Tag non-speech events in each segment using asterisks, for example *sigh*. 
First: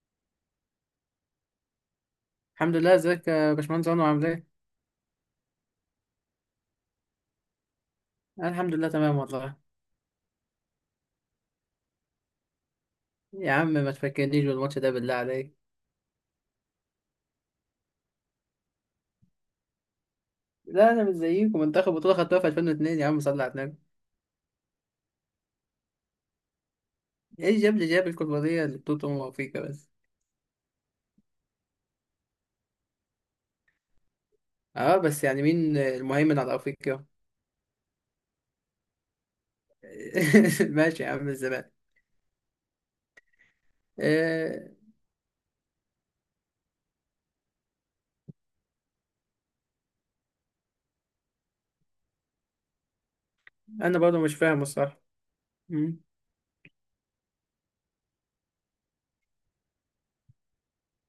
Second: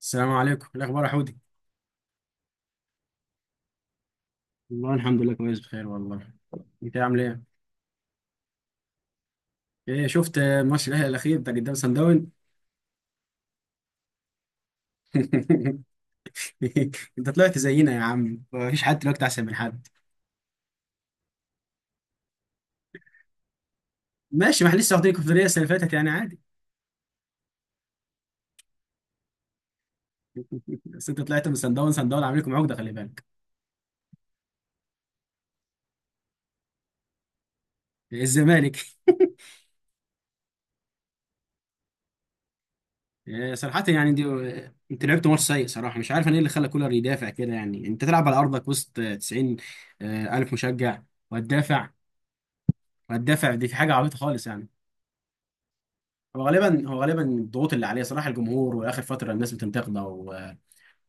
السلام عليكم، إيه الاخبار يا حودي؟ الحمد لله، ازيك يا باشمهندس عمر؟ عامل ايه؟ والله الحمد لله كويس بخير والله. انت عامل ايه؟ أنا الحمد لله تمام والله. ايه شفت ماتش الاهلي الاخير بتاع قدام سان داون؟ يا عم ما تفكرنيش بالماتش ده بالله عليك. *laughs* انت طلعت زينا يا عم، مفيش حد دلوقتي احسن من حد. لا انا مش زيكم، منتخب بطولة خدتوها في 2002، يا عم صلي على النبي. ماشي، ما احنا لسه واخدين الكونفدراليه السنه اللي فاتت يعني عادي. ايه جاب لي الكوبارية اللي بطولة افريقيا بس. بس انت طلعت من سان داون، سان داون عامل لكم عقده خلي بالك. اه بس يعني مين المهيمن على افريقيا؟ إيه، الزمالك. *laughs* ماشي يا عم الزمان. إيه صراحه يعني دي. آه انت لعبت ماتش سيء صراحه، مش عارف انا ايه اللي خلى كولر يدافع كده. يعني انت تلعب على ارضك وسط 90 الف مشجع وهتدافع وهتدافع دي في حاجه انا عبيطه برضه مش خالص فاهم يعني. الصراحة. مم، هو غالبا الضغوط اللي عليه صراحه، الجمهور واخر فتره الناس بتنتقده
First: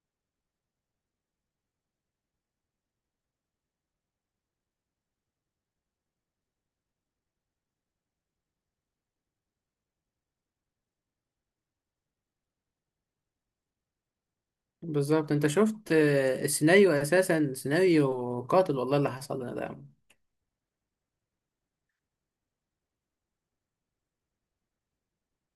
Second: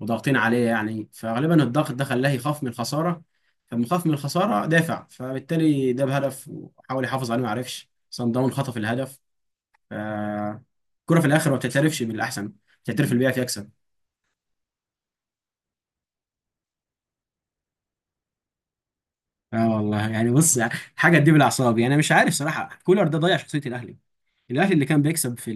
وضاغطين عليه يعني، فغالبا الضغط ده خلاه يخاف من الخساره. فلما خاف من الخساره دافع، فبالتالي جاب هدف وحاول يحافظ عليه، ما عرفش، صن داون خطف الهدف. ف- الكره في الاخر ما بتعترفش بالاحسن، بتعترف اللي بيعرف يكسب. بالظبط انت شفت، السيناريو اساسا سيناريو قاتل، والله اللي حصل لنا ده يا اه عم. والله يعني بص، حاجه تجيب الاعصاب يعني. انا مش عارف صراحه، كولر ده ضيع شخصيه الاهلي. الاهلي اللي كان بيكسب في،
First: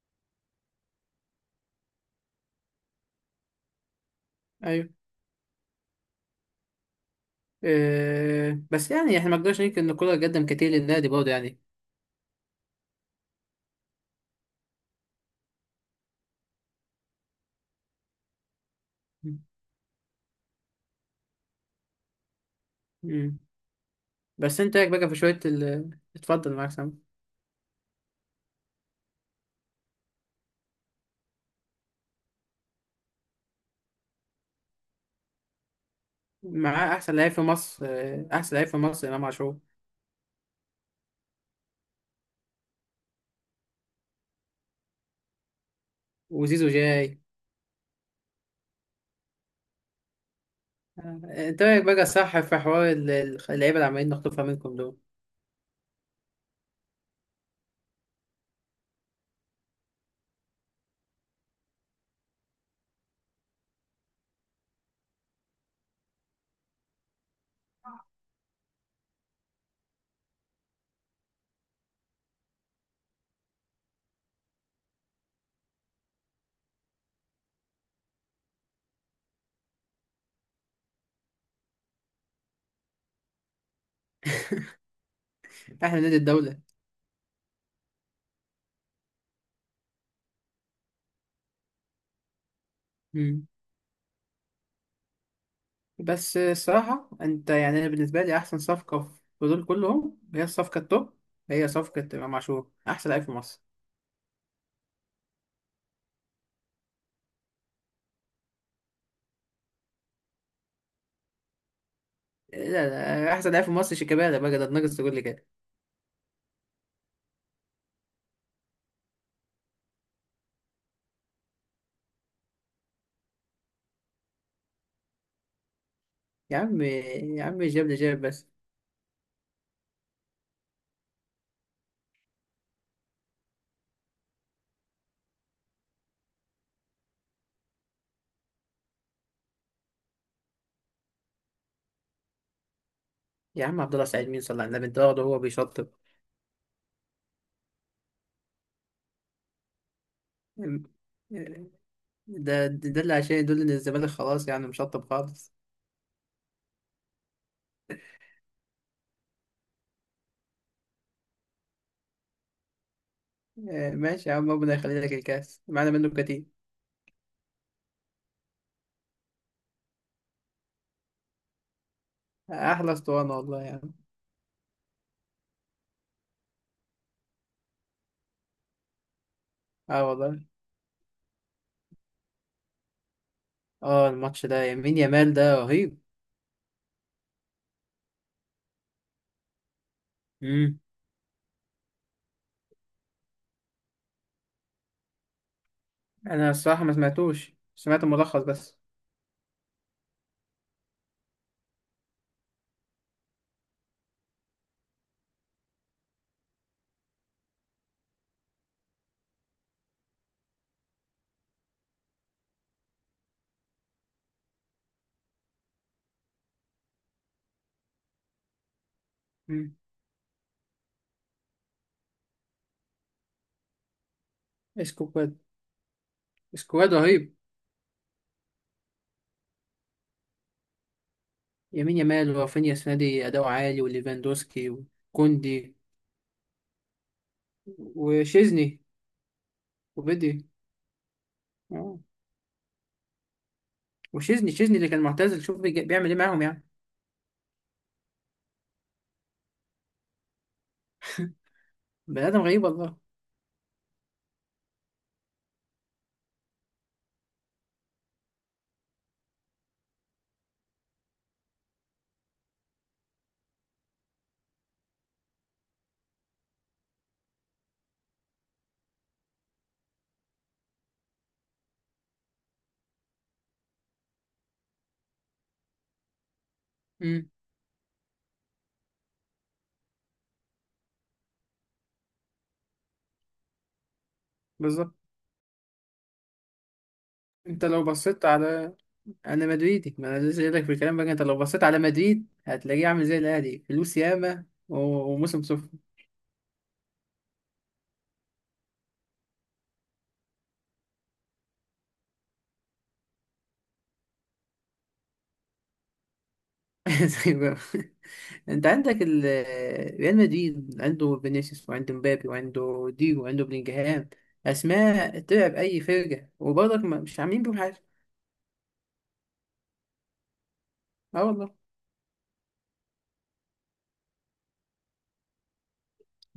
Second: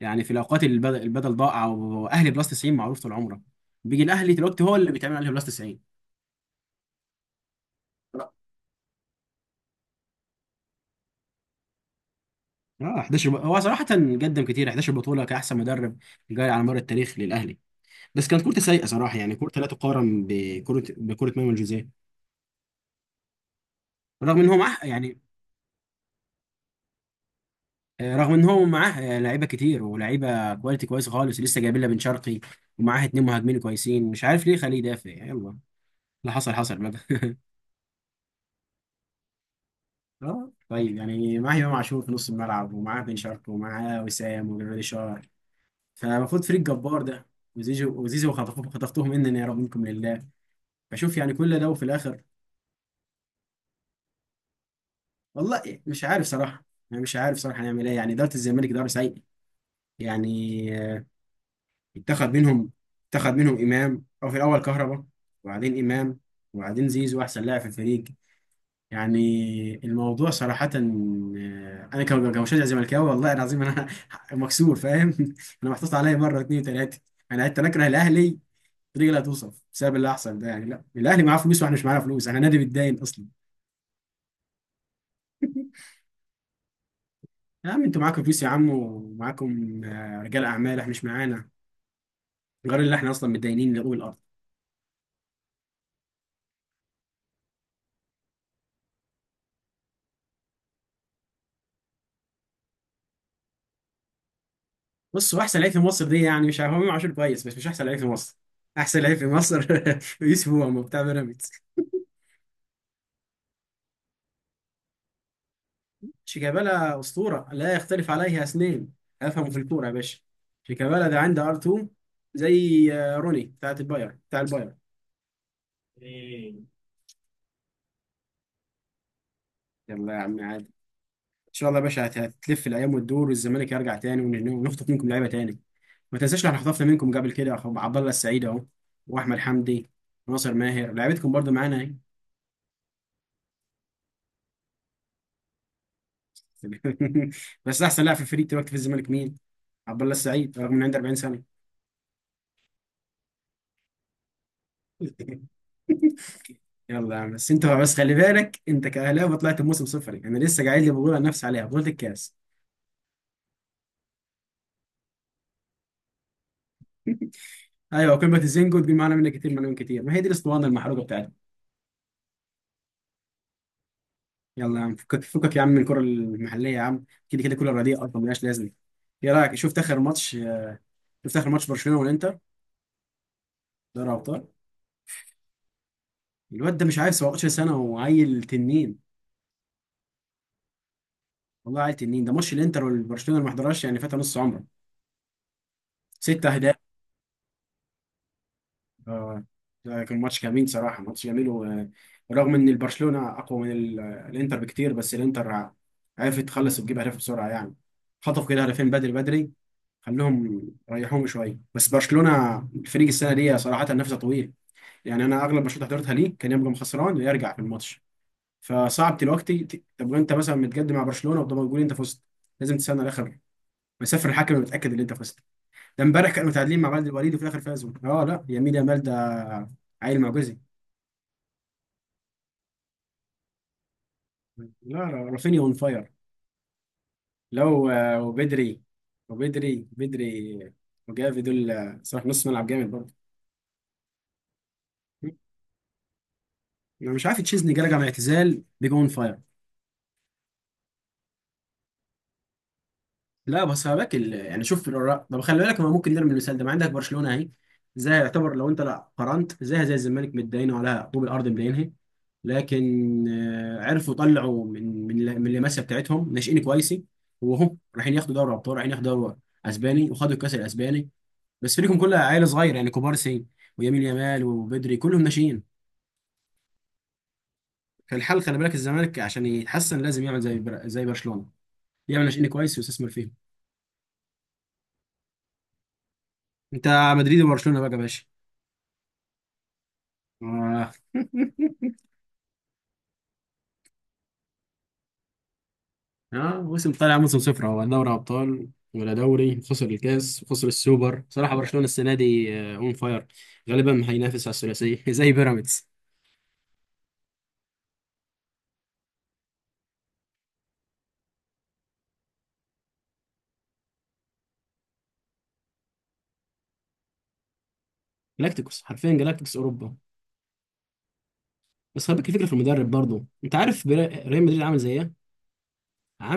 يعني في الاوقات اللي البدل ضاع، او اهلي بلس 90 معروف طول عمره، بيجي الاهلي دلوقتي هو ايوه، اللي بيتعمل عليه بلس 90. آه بس يعني احنا ما نقدرش ننكر ان الكورة قدم كتير للنادي برضه يعني. اه، 11 هو صراحه قدم كتير، 11 بطوله كاحسن مدرب جاري على مر التاريخ للاهلي. بس كانت كورته سيئه صراحه يعني، كورته لا تقارن بكره مانويل جوزيه، مم. رغم ان هو بس انت معاه ايه رايك بقى في يعني. شويه اتفضل معاك سامي. رغم ان هو معاه لعيبه كتير ولعيبه كواليتي كويسه خالص، لسه جايبين لها بن شرقي ومعاه اتنين مهاجمين كويسين، مش عارف ليه خليه يدافع. يلا، اللي حصل حصل معاه احسن بقى. لعيب في مصر، احسن لعيب في مصر امام عاشور. اه طيب، يعني معاه امام عاشور في نص الملعب، ومعاه بن شرقي ومعاه وسام وجرادي شار، فالمفروض فريق وزيزو جبار جاي. ده. وزيزو، وزيزو خطفوه خطفتهم، انني يا رب منكم لله. بشوف يعني آه، كل انت ده وفي رايك بقى الاخر. صح في حوار اللعيبه اللي عمالين نخطفها منكم دول. والله مش عارف صراحه. انا مش عارف صراحه هنعمل ايه، يعني اداره الزمالك اداره سيئه يعني. اتخذ منهم، اتخذ منهم امام، او في الاول كهربا، وبعدين امام، وبعدين زيزو احسن لاعب في الفريق يعني. الموضوع صراحة، أنا كمشجع زملكاوي والله العظيم أنا *laughs* مكسور فاهم *laughs* أنا محطوط عليا مرة اتنين وتلاتة. أنا حتى أكره الأهلي بطريقة لا توصف بسبب اللي حصل ده. يعني لا، الأهلي معاه فلوس وإحنا مش معانا فلوس، إحنا نادي بيتداين أصلا. *laughs* احنا نادي الدوله. يا عم، أنتوا معاكم فلوس يا عم، ومعاكم رجال أعمال، إحنا مش معانا غير اللي إحنا أصلا مم. متداينين لأول الأرض. بس، الصراحه انت يعني انا بالنسبه لي احسن صفقه في دول كلهم هي الصفقه التوب، هي صفقه امام عاشور احسن لعيب في مصر. بصوا، أحسن لعيب في مصر دي يعني مش عارف، هو إمام عاشور كويس بس مش أحسن لعيب في مصر. أحسن لعيب في مصر *laughs* يوسف، هو بتاع بيراميدز. لا لا، احسن لعيب في مصر شيكابالا، بقى ده ناقص تقول لي كده. شيكابالا أسطورة، لا يختلف عليه اثنين. أفهم في الكورة يا باشا، شيكابالا ده عنده ار 2، زي روني، بتاعت الباير بتاع الباير. يا إيه. عم يا عم، جاب لي بس. يلا يا عم عادي، ان شاء الله يا باشا هتلف الايام وتدور، والزمالك يرجع تاني ونخطف منكم لعيبه تاني. ما تنساش، احنا خطفنا منكم قبل كده أخو عبد الله السعيد اهو، واحمد حمدي، وناصر ماهر، لعيبتكم برضو معانا اهي. يا عم عبد الله سعيد مين؟ صلى على النبي انت واخده هو بيشطب. *laughs* بس احسن لاعب في الفريق دلوقتي في الزمالك مين؟ عبد الله السعيد، ده رغم انه عنده 40 سنه. ده اللي عشان يدل ان الزمالك خلاص يعني مشطب خالص. *laughs* يلا يا عم، بس انت بس خلي بالك، انت كاهلاوي طلعت بموسم صفري، انا لسه قاعد لي بقول عن نفسي عليها بطوله الكاس. ماشي يا عم، ربنا يخلي لك الكاس معانا منه كتير. *laughs* ايوه، قمه الزنجو، تجيب معانا منها كتير مليون كتير، ما هي دي الاسطوانه المحروقه بتاعتنا. احلى اسطوانه والله يا عم. يلا يا عم، فكك فكك يا عم من الكره المحليه يا عم، كده كده كل الرديئه اصلا ملهاش لازمه. ايه رايك، شفت اخر اه ماتش؟ والله. شفت اخر ماتش برشلونه والانتر؟ اه دوري ابطال. الماتش ده، يمين يامال ده رهيب. الواد ده مش عارف، 17 سنه وعيل تنين. مم. والله عيل تنين. ده ماتش الانتر والبرشلونه اللي ما حضرهاش يعني فات نص عمره. ست انا اهداف. الصراحه ما سمعتوش، سمعت الملخص بس. اه ده كان ماتش جميل صراحة، ماتش جميل، ورغم ان البرشلونة اقوى من الانتر بكتير، بس الانتر عرفت تخلص وتجيب اهداف بسرعة يعني. خطفوا كده هدفين بدري بدري، خلوهم ريحوهم شوية. بس برشلونة الفريق السنة دي صراحة نفسه طويل يعني، انا اغلب ماتشات حضرتها ليه كان يبقى خسران ويرجع في الماتش. فصعب دلوقتي مم. طب انت مثلا متقدم مع برشلونة وطب تقول انت فزت، لازم تستنى الاخر، مسافر الحكم متأكد ان انت اسكواد. فزت. ده امبارح كانوا متعادلين مع اسكواد بلد الوليد رهيب. وفي الاخر فازوا. اه لا، يمين يامال ده عيل معجزي. يمين يامال ورافينيا السنه دي اداؤه عالي، وليفاندوسكي لا لا، رافينيا اون وكوندي فاير. لو وشيزني وبدري، وبدري وبدي. بدري وجافي، دول آه. صراحة نص ملعب جامد برضه. وشيزني، شيزني اللي كان معتزل شوف بيعمل ايه معاهم يعني. انا مش عارف تشيزني جالك على اعتزال بيجون فاير. بني ادم غريب والله. لا بس خلي بالك يعني شوف الأوراق. طب خلي بالك، ما ممكن نرمي المثال ده، ما عندك برشلونه اهي، زي، يعتبر لو انت لا قارنت زيها زي الزمالك متداينه على طوب الارض مدينها، لكن عرفوا يطلعوا من من اللمسه بتاعتهم، ناشئين كويسين. وهم رايحين ياخدوا دوري ابطال، رايحين ياخدوا دوري اسباني، وخدوا الكاس الاسباني. بس فريقهم كلها عيال صغير يعني، كبار سن ويمين يامال وبدري كلهم ناشئين. فالحل خلي بالك، الزمالك عشان يتحسن لازم يعمل زي زي برشلونه، يعمل ناشئين كويس ويستثمر فيهم. بالظبط. انت مدريد انت وبرشلونه لو بقى يا باشا. بصيت على، انا مدريدي، ما انا لسه جايلك في آه. الكلام. بقى انت لو بصيت على *laughs* مدريد هتلاقيه عامل زي الاهلي، فلوس ياما وموسم صفر. اه موسم، طالع موسم صفر، هو لا دوري ابطال ولا دوري، خسر الكاس، خسر السوبر. صراحه برشلونه السنه دي اون فاير، غالبا هينافس على الثلاثيه *laughs* زي بيراميدز. *laughs* زي ما- انت عندك ريال مدريد عنده فينيسيوس، وعنده مبابي، وعنده ديجو، وعنده بلينجهام. اسماء تلعب اي فرقه وبرضك مش عاملين بيهم حاجه. جلاكتيكوس، حرفيا جلاكتيكوس اوروبا. اه والله. بس خلي بالك الفكره في المدرب برضه، انت عارف ريال مدريد عامل زي ايه؟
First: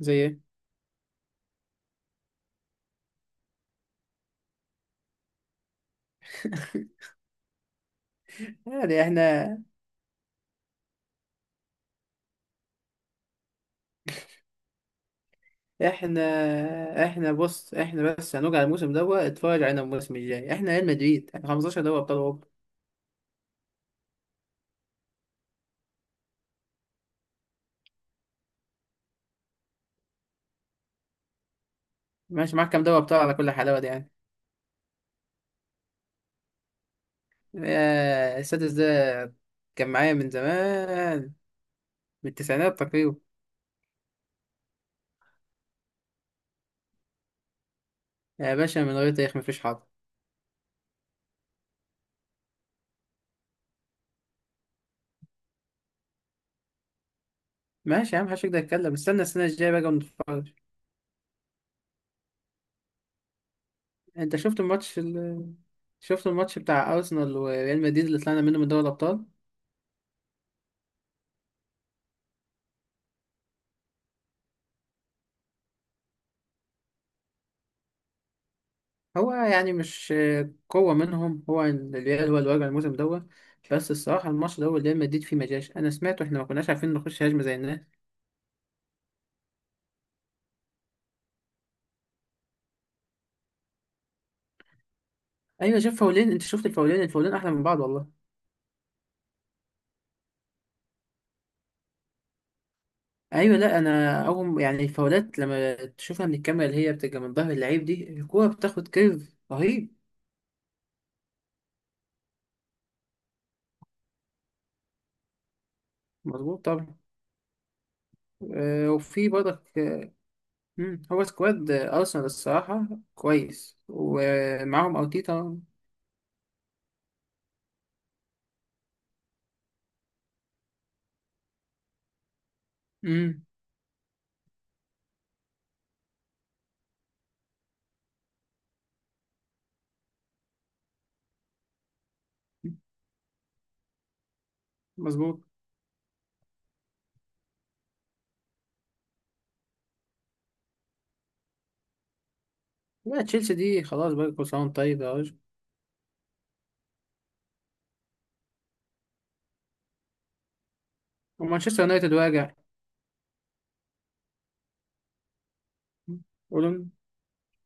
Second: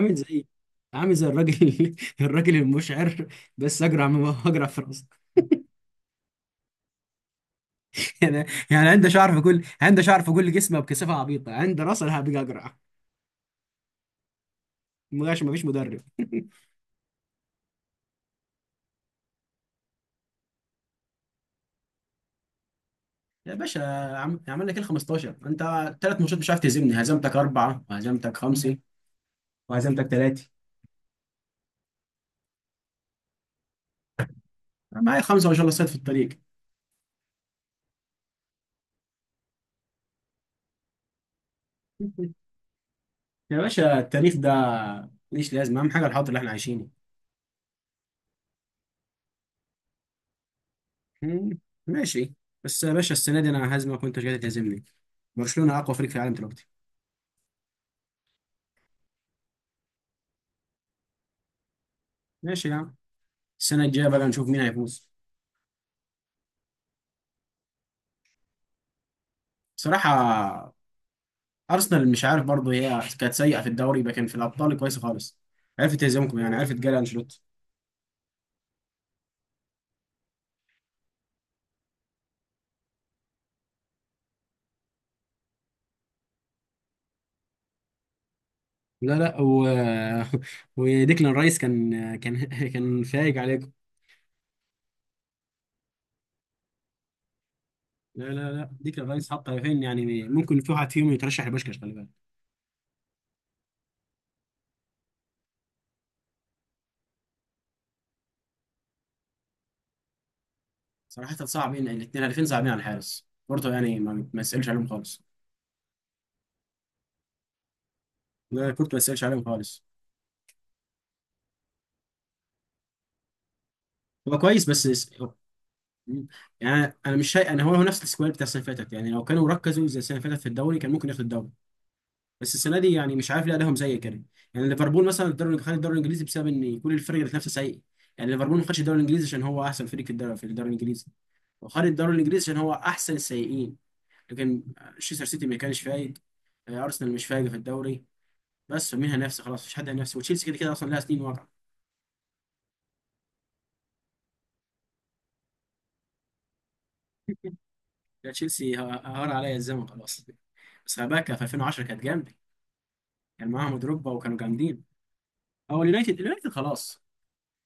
زي ايه؟ زي، عامل زي الراجل *laughs* الراجل المشعر، بس اجرع من اجرع في راسك *laughs* يعني. يعني يعني عنده شعر في احنا، كل، عنده شعر في كل جسمه بكثافه عبيطه، عنده راس انا هبقى اجرع، ما فيش مدرب. احنا، احنا بص، احنا بس هنرجع الموسم دوت اتفرج علينا الموسم الجاي. احنا ريال مدريد، احنا 15 دوري ابطال اوروبا. يا باشا، عملنا كده 15 انت، ثلاث ماتشات مش عارف تهزمني، هزمتك اربعه وهزمتك خمسه وهزمتك ثلاثه. ماشي، معاك كام دواء بتوع على كل حلاوة دي يعني؟ معايا خمسه ما شاء الله، صيد في الطريق. السادس ده كان معايا من زمان، من *laughs* التسعينات تقريبا. يا باشا التاريخ ده ماليش لازمه، اهم حاجه الحاضر اللي احنا عايشينه. يا باشا، من غير تاريخ مفيش حاضر. مم، ماشي. بس يا باشا، السنه دي انا هزمك وانت مش قادر تهزمني، برشلونه اقوى فريق في العالم دلوقتي. ماشي يا عم، محدش يقدر يتكلم، استنى السنة الجاية بقى ونتفرج. ماشي يا عم، السنه الجايه بقى انت نشوف شفت مين الماتش هيفوز. شفت الماتش بتاع أرسنال وريال مدريد اللي طلعنا منه من دوري الأبطال؟ بصراحه ارسنال مش عارف برضه، هي كانت سيئه في الدوري لكن في الابطال كويسه خالص، عرفت تهزمكم يعني، عرفت جاري انشيلوتي. هو يعني مش، قوة منهم، هو الريال هو اللي واجع الموسم دوت. بس الصراحة الماتش ده هو ريال مدريد فيه مجاش، أنا سمعته، إحنا ما كناش عارفين نخش هجمة زي الناس. لا لا *laughs* وديكلان رايس كان *laughs* كان فايق عليكم. أيوة، شاف فاولين؟ أنت شفت الفاولين؟ الفاولين أحلى من بعض والله. لا لا لا، ديكلان رايس حط هدفين يعني، ممكن في واحد فيهم يترشح لبوشكاش خلي بالك. ايوه، لا انا اول يعني الفاولات لما تشوفها من الكاميرا اللي هي بتبقى من ظهر اللعيب، دي الكوره بتاخد كيرف رهيب. صراحة صعبين الاثنين، هدفين صعبين على الحارس بورتو يعني، ما يسألش عليهم خالص. مظبوط طبعا. لا أه، كورتو ما يسألش وفي عليهم برضك، خالص. هو سكواد، ارسنال الصراحه كويس، هو كويس بس ومعاهم ارتيتا. يعني انا مش شايف، انا هو نفس السكواد بتاع السنة اللي فاتت يعني، لو كانوا ركزوا زي السنة اللي فاتت في الدوري كان ممكن ياخد الدوري. بس السنه دي يعني مش مم. عارف ليه ادائهم سيء كده. يعني ليفربول مثلا الدوري، خد الدوري الانجليزي بسبب ان كل الفرق اللي نفسها سيء، يعني ليفربول ما خدش الدوري الانجليزي عشان هو احسن فريق في الدوري، في الدوري الانجليزي وخد الدوري الانجليزي عشان هو احسن السيئين. لكن تشيلسي، مظبوط. سيتي ما كانش فايق، آه، ارسنال مش فايق في الدوري، بس مين هينافسه؟ خلاص مفيش حد هينافسه، وتشيلسي كده كده اصلا لها سنين واقعه. لا تشيلسي دي خلاص بقى، كل سنه وأنت طيب يا راجل. لا تشيلسي هار عليا الزمن خلاص. بس خباكه في ومانشستر 2010 كانت يونايتد جامده، واجع. كان معاهم دروجبا وكانوا جامدين. هو اليونايتد، اليونايتد قولون. خلاص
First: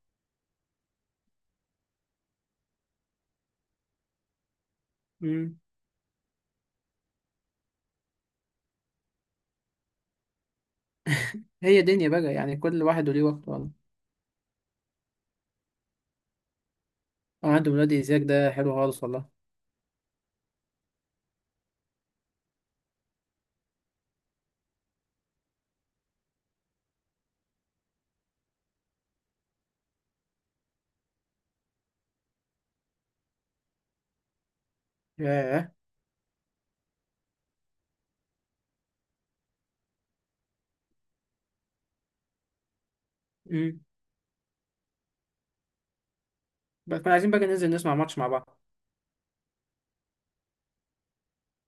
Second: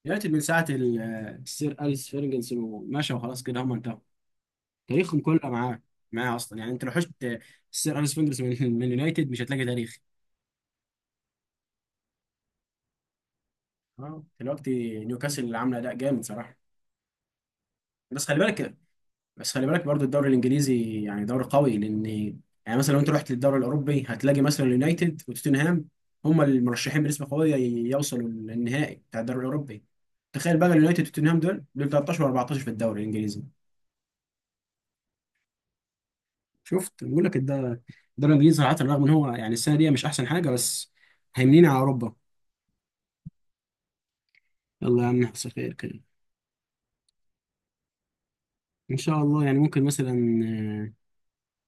دلوقتي، من ساعة السير أليس فيرجنسون ومشى وخلاص كده هم انتهوا. تاريخهم كله معاه، معاه أصلا يعني. أنت لو حشت السير أليس فيرجنسون من يونايتد مش هتلاقي تاريخ. هي دنيا بقى يعني، كل واحد وليه وقت والله. اه دلوقتي نيوكاسل اللي عاملة أداء جامد صراحة. عنده ولاد، إيزاك بس خلي ده حلو بالك خالص والله. بس خلي بالك برضو الدوري الإنجليزي يعني دوري قوي، لأن يعني مثلا لو أنت رحت للدوري الأوروبي هتلاقي مثلا اليونايتد وتوتنهام، هم المرشحين بنسبة قوية يوصلوا للنهائي بتاع الدوري الأوروبي. تخيل بقى اليونايتد وتوتنهام دول 13 و14 في الدوري الإنجليزي. ياه. شفت بقول لك ده، الدوري الانجليزي صراحه رغم ان هو يعني السنه دي مش احسن حاجه، بس هيمنين على اوروبا. مم. يلا يا عم نحصل خير كده. بس كنا عايزين بقى ننزل نسمع ماتش مع بعض. ان شاء الله، يعني ممكن مثلا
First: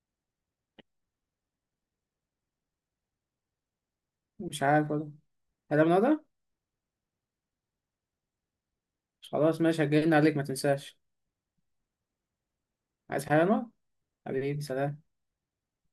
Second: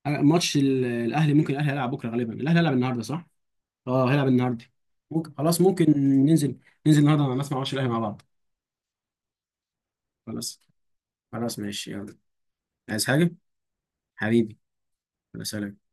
ماتش الاهلي، ممكن الاهلي هيلعب بكره، غالبا الاهلي هيلعب النهارده صح؟ اه هيلعب مش النهارده. عارف والله. ممكن خلاص، هذا ممكن من هذا. ننزل ننزل النهارده مع الناس مع ماتش الاهلي مع بعض. خلاص ماشي، هجينا عليك ما خلاص، تنساش. خلاص ماشي يلا. عايز عايز حاجه. حاجة يا أنور؟ حبيبي، حبيبي، سلام. يلا سلام.